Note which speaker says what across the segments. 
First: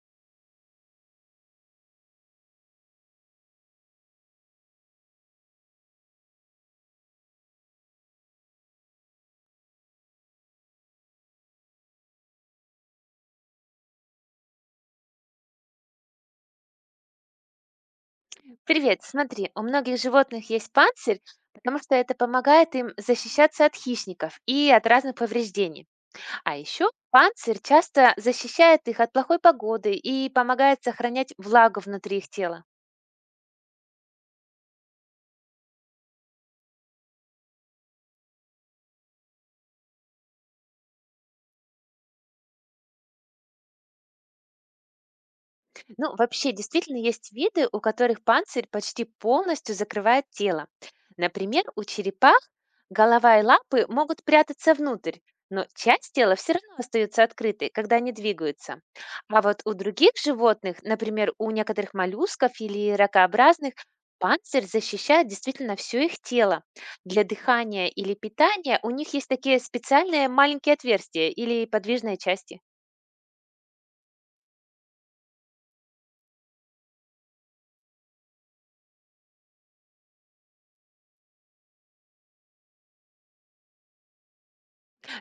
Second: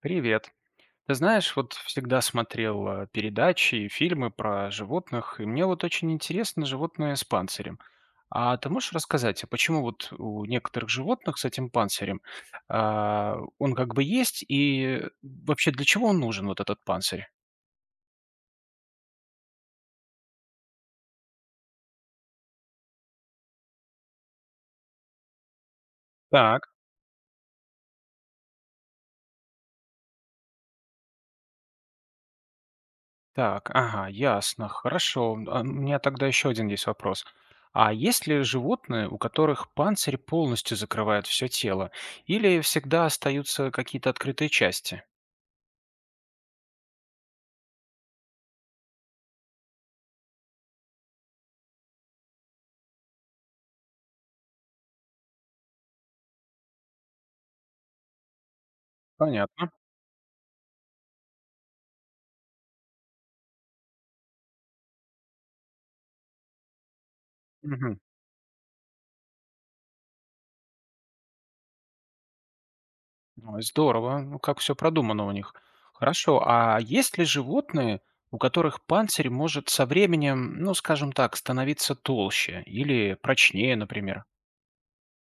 Speaker 1: Привет. Ты знаешь, вот всегда смотрел передачи и фильмы про животных, и мне вот очень интересно животное с панцирем. А ты можешь рассказать, а почему вот у некоторых животных с этим панцирем он как бы есть, и вообще для чего он нужен, вот этот панцирь?
Speaker 2: Привет, смотри, у многих животных есть панцирь, потому что это помогает им защищаться от хищников и от разных повреждений. А
Speaker 1: Так,
Speaker 2: еще панцирь часто защищает их от плохой погоды и помогает сохранять влагу внутри их тела.
Speaker 1: так, ага, ясно, хорошо. А у меня тогда еще один есть вопрос. А есть ли животные, у которых панцирь полностью закрывает все тело, или всегда остаются какие-то открытые части?
Speaker 2: Ну, вообще, действительно есть виды, у которых панцирь почти полностью закрывает тело. Например, у черепах голова и лапы могут прятаться внутрь, но часть тела все равно остается открытой, когда они двигаются. А вот
Speaker 1: Понятно.
Speaker 2: у других животных, например, у некоторых моллюсков или ракообразных, панцирь защищает действительно все их тело. Для дыхания
Speaker 1: Мгм.
Speaker 2: или питания у них есть такие специальные маленькие отверстия или подвижные части.
Speaker 1: Ой, здорово, ну, как все продумано у них. Хорошо, а есть ли животные, у которых панцирь может со временем, ну, скажем так, становиться толще или прочнее, например?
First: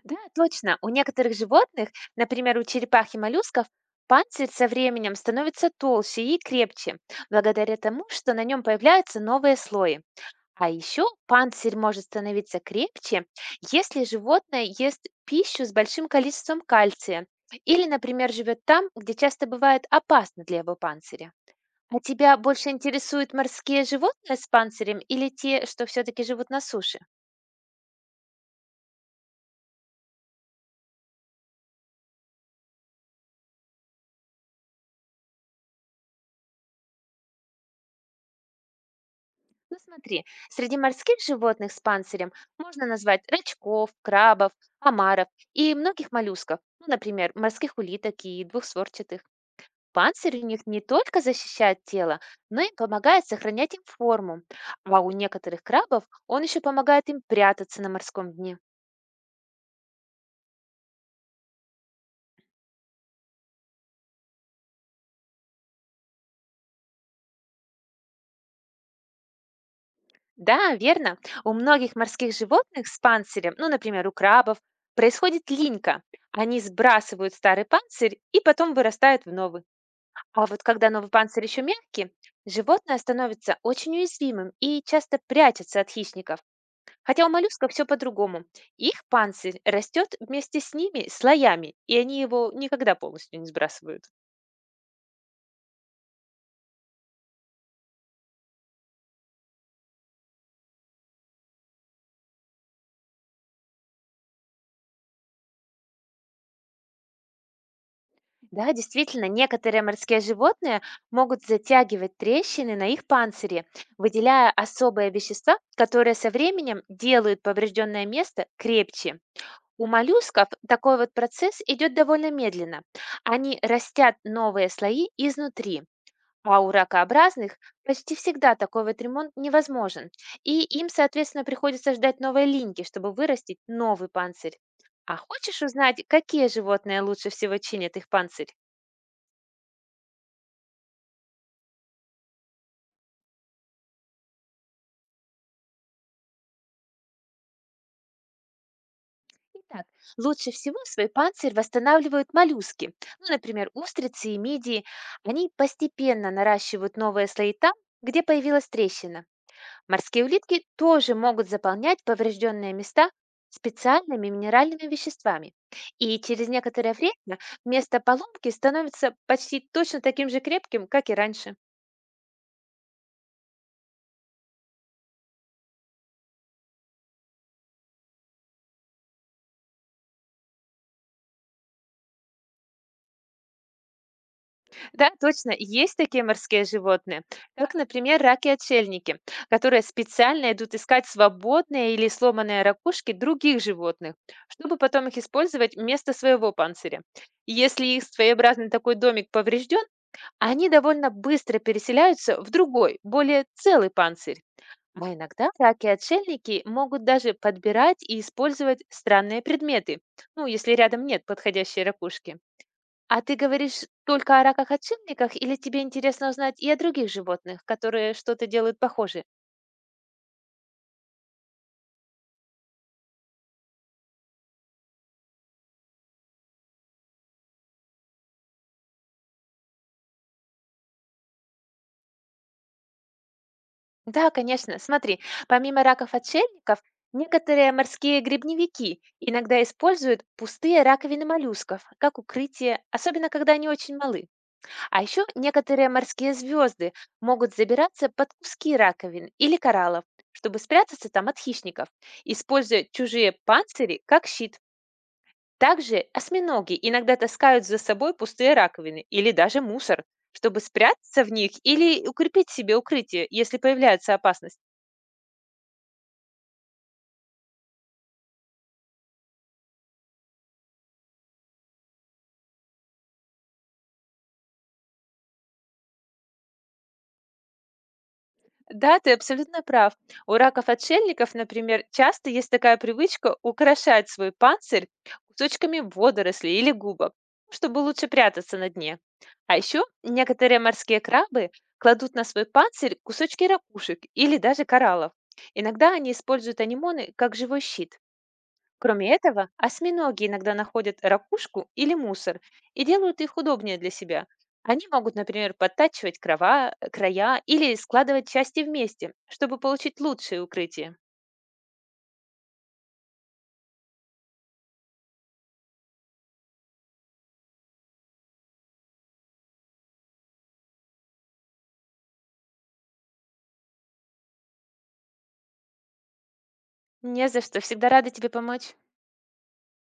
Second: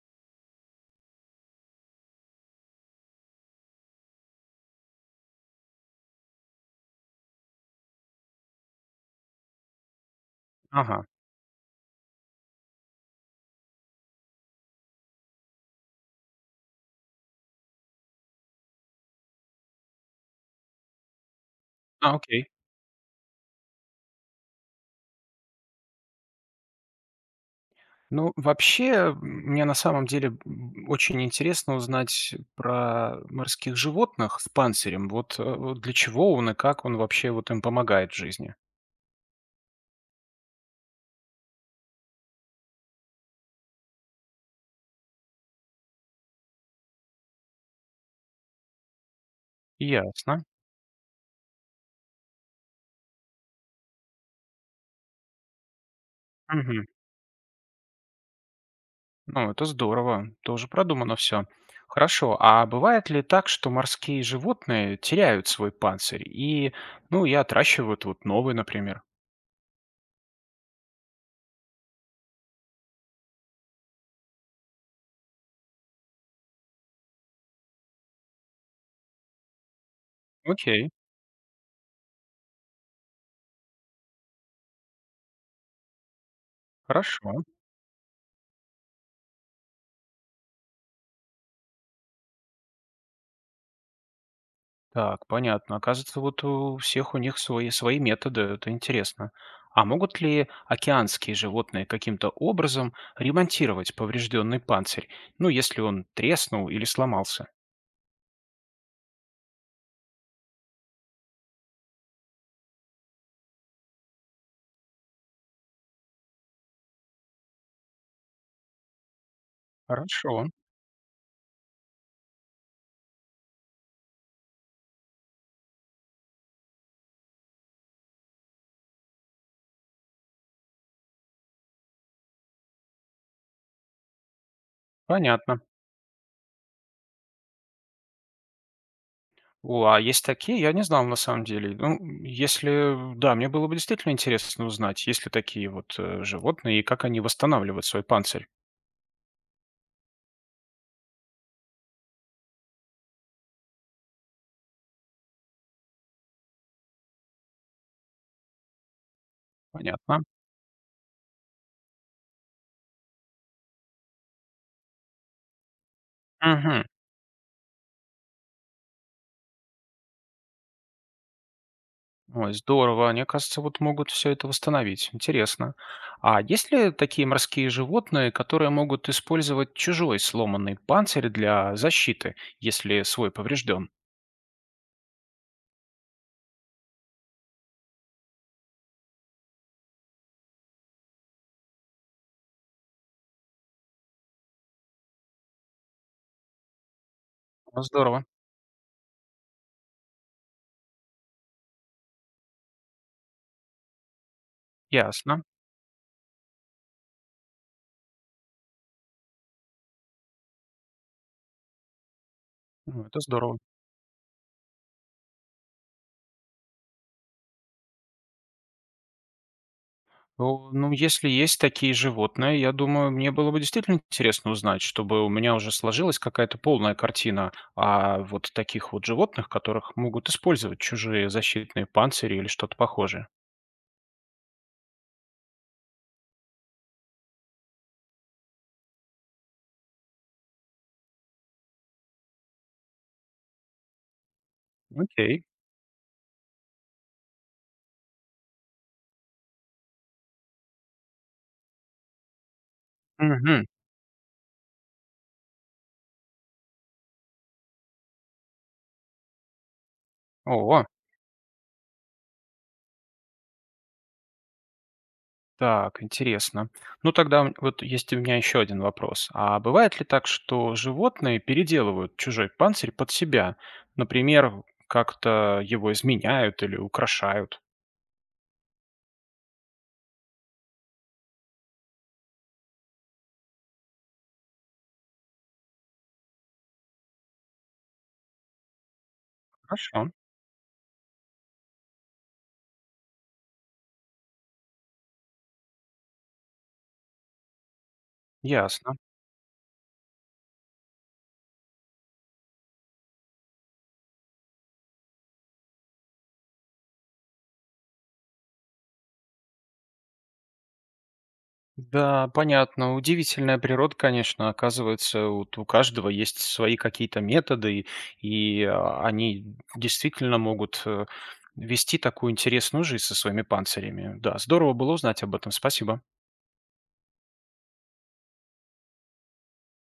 Speaker 2: Да, точно. У некоторых животных, например, у черепах и моллюсков, панцирь со временем становится толще и крепче, благодаря тому, что на нем появляются новые слои. А
Speaker 1: Ага.
Speaker 2: еще панцирь может становиться крепче, если животное ест пищу с большим количеством кальция или, например, живет там, где часто бывает опасно для его панциря. А
Speaker 1: А,
Speaker 2: тебя
Speaker 1: окей.
Speaker 2: больше интересуют морские животные с панцирем или те, что все-таки живут на суше?
Speaker 1: Ну, вообще, мне на самом деле, очень интересно узнать про морских животных с панцирем. Вот, вот для чего он и как он вообще вот им помогает в жизни?
Speaker 2: Ну смотри, среди морских животных с панцирем можно назвать рачков, крабов, омаров и многих моллюсков, ну, например, морских улиток и двухсворчатых. Панцирь
Speaker 1: Ясно.
Speaker 2: у них не только защищает тело, но и помогает сохранять им форму. А у некоторых крабов он еще
Speaker 1: Мгм.
Speaker 2: помогает им прятаться на морском дне.
Speaker 1: Ну, это здорово, тоже продумано все. Хорошо, а бывает ли так, что морские животные теряют свой панцирь и, ну, и отращивают вот новый, например?
Speaker 2: Да, верно. У многих морских животных с панцирем, ну, например, у крабов, происходит линька. Они сбрасывают старый панцирь и потом вырастают в новый. А вот
Speaker 1: Окей,
Speaker 2: когда новый панцирь еще мягкий, животное становится очень уязвимым и часто прячется от хищников. Хотя у
Speaker 1: хорошо.
Speaker 2: моллюсков все по-другому. Их панцирь растет вместе с ними слоями, и они его никогда полностью не сбрасывают.
Speaker 1: Так, понятно. Оказывается, вот у всех у них свои методы, это интересно. А могут ли океанские животные каким-то образом ремонтировать поврежденный панцирь? Ну, если он треснул или сломался?
Speaker 2: Да, действительно, некоторые морские животные могут затягивать трещины на их панцире, выделяя особые вещества, которые со временем делают поврежденное место крепче. У
Speaker 1: Хорошо,
Speaker 2: моллюсков такой вот процесс идет довольно медленно. Они растят новые слои изнутри, а у ракообразных почти всегда такой вот ремонт невозможен. И им, соответственно, приходится ждать новой линьки, чтобы вырастить новый панцирь. А хочешь
Speaker 1: понятно.
Speaker 2: узнать, какие животные лучше всего чинят их панцирь?
Speaker 1: О, а есть такие? Я не знал на самом деле. Ну, если, да, мне было бы действительно интересно узнать, есть ли такие вот животные и как они восстанавливают свой панцирь.
Speaker 2: Итак, лучше всего свой панцирь восстанавливают моллюски. Ну, например, устрицы и мидии. Они постепенно наращивают новые слои там, где появилась трещина.
Speaker 1: Понятно.
Speaker 2: Морские улитки тоже могут заполнять поврежденные места специальными минеральными веществами. И через
Speaker 1: Мгм.
Speaker 2: некоторое время место поломки становится почти точно таким же крепким, как и раньше.
Speaker 1: Ой, здорово. Они, кажется, вот могут все это восстановить. Интересно. А есть ли такие морские животные, которые могут использовать чужой сломанный панцирь для защиты, если свой поврежден?
Speaker 2: Да, точно, есть такие морские животные, как, например, раки-отшельники, которые специально идут искать свободные или сломанные ракушки других животных, чтобы потом их использовать вместо своего панциря. Если их
Speaker 1: Здорово.
Speaker 2: своеобразный такой домик поврежден, они довольно быстро переселяются в другой, более целый панцирь. А
Speaker 1: Ясно.
Speaker 2: иногда раки-отшельники могут даже подбирать и использовать странные предметы, ну, если рядом нет подходящей ракушки.
Speaker 1: Ну, это
Speaker 2: А ты
Speaker 1: здорово.
Speaker 2: говоришь только о раках-отшельниках или тебе интересно узнать и о других животных, которые что-то делают похожее?
Speaker 1: Ну, если есть такие животные, я думаю, мне было бы действительно интересно узнать, чтобы у меня уже сложилась какая-то полная картина о вот таких вот животных, которых могут использовать чужие защитные панцири или что-то похожее.
Speaker 2: Да, конечно. Смотри, помимо раков-отшельников, некоторые морские грибневики иногда используют пустые раковины моллюсков как укрытие, особенно когда они очень малы. А еще
Speaker 1: Окей.
Speaker 2: некоторые морские звезды могут забираться под куски раковин или кораллов, чтобы спрятаться там от хищников, используя чужие
Speaker 1: Мгм.
Speaker 2: панцири как щит. Также осьминоги иногда таскают за собой пустые раковины или даже мусор, чтобы
Speaker 1: О,
Speaker 2: спрятаться в них или укрепить себе укрытие, если появляются опасности.
Speaker 1: так, интересно. Ну, тогда вот есть у меня еще один вопрос. А бывает ли так, что животные переделывают чужой панцирь под себя? Например, как-то его изменяют или украшают?
Speaker 2: Да, ты абсолютно прав. У раков-отшельников, например, часто есть такая привычка украшать свой панцирь кусочками водорослей или губок, чтобы лучше прятаться на дне. А еще
Speaker 1: Хорошо.
Speaker 2: некоторые морские крабы кладут на свой панцирь кусочки ракушек или даже кораллов. Иногда они используют анимоны как живой щит.
Speaker 1: Ясно.
Speaker 2: Кроме этого, осьминоги иногда находят ракушку или мусор и делают их удобнее для себя. Они могут, например, подтачивать крова, края или складывать части вместе, чтобы получить лучшее укрытие.
Speaker 1: Да, понятно. Удивительная природа, конечно, оказывается, вот у каждого есть свои какие-то методы, и они действительно могут вести такую интересную жизнь со своими панцирями. Да, здорово было узнать об этом. Спасибо.
Speaker 2: Не за что, всегда рада тебе помочь.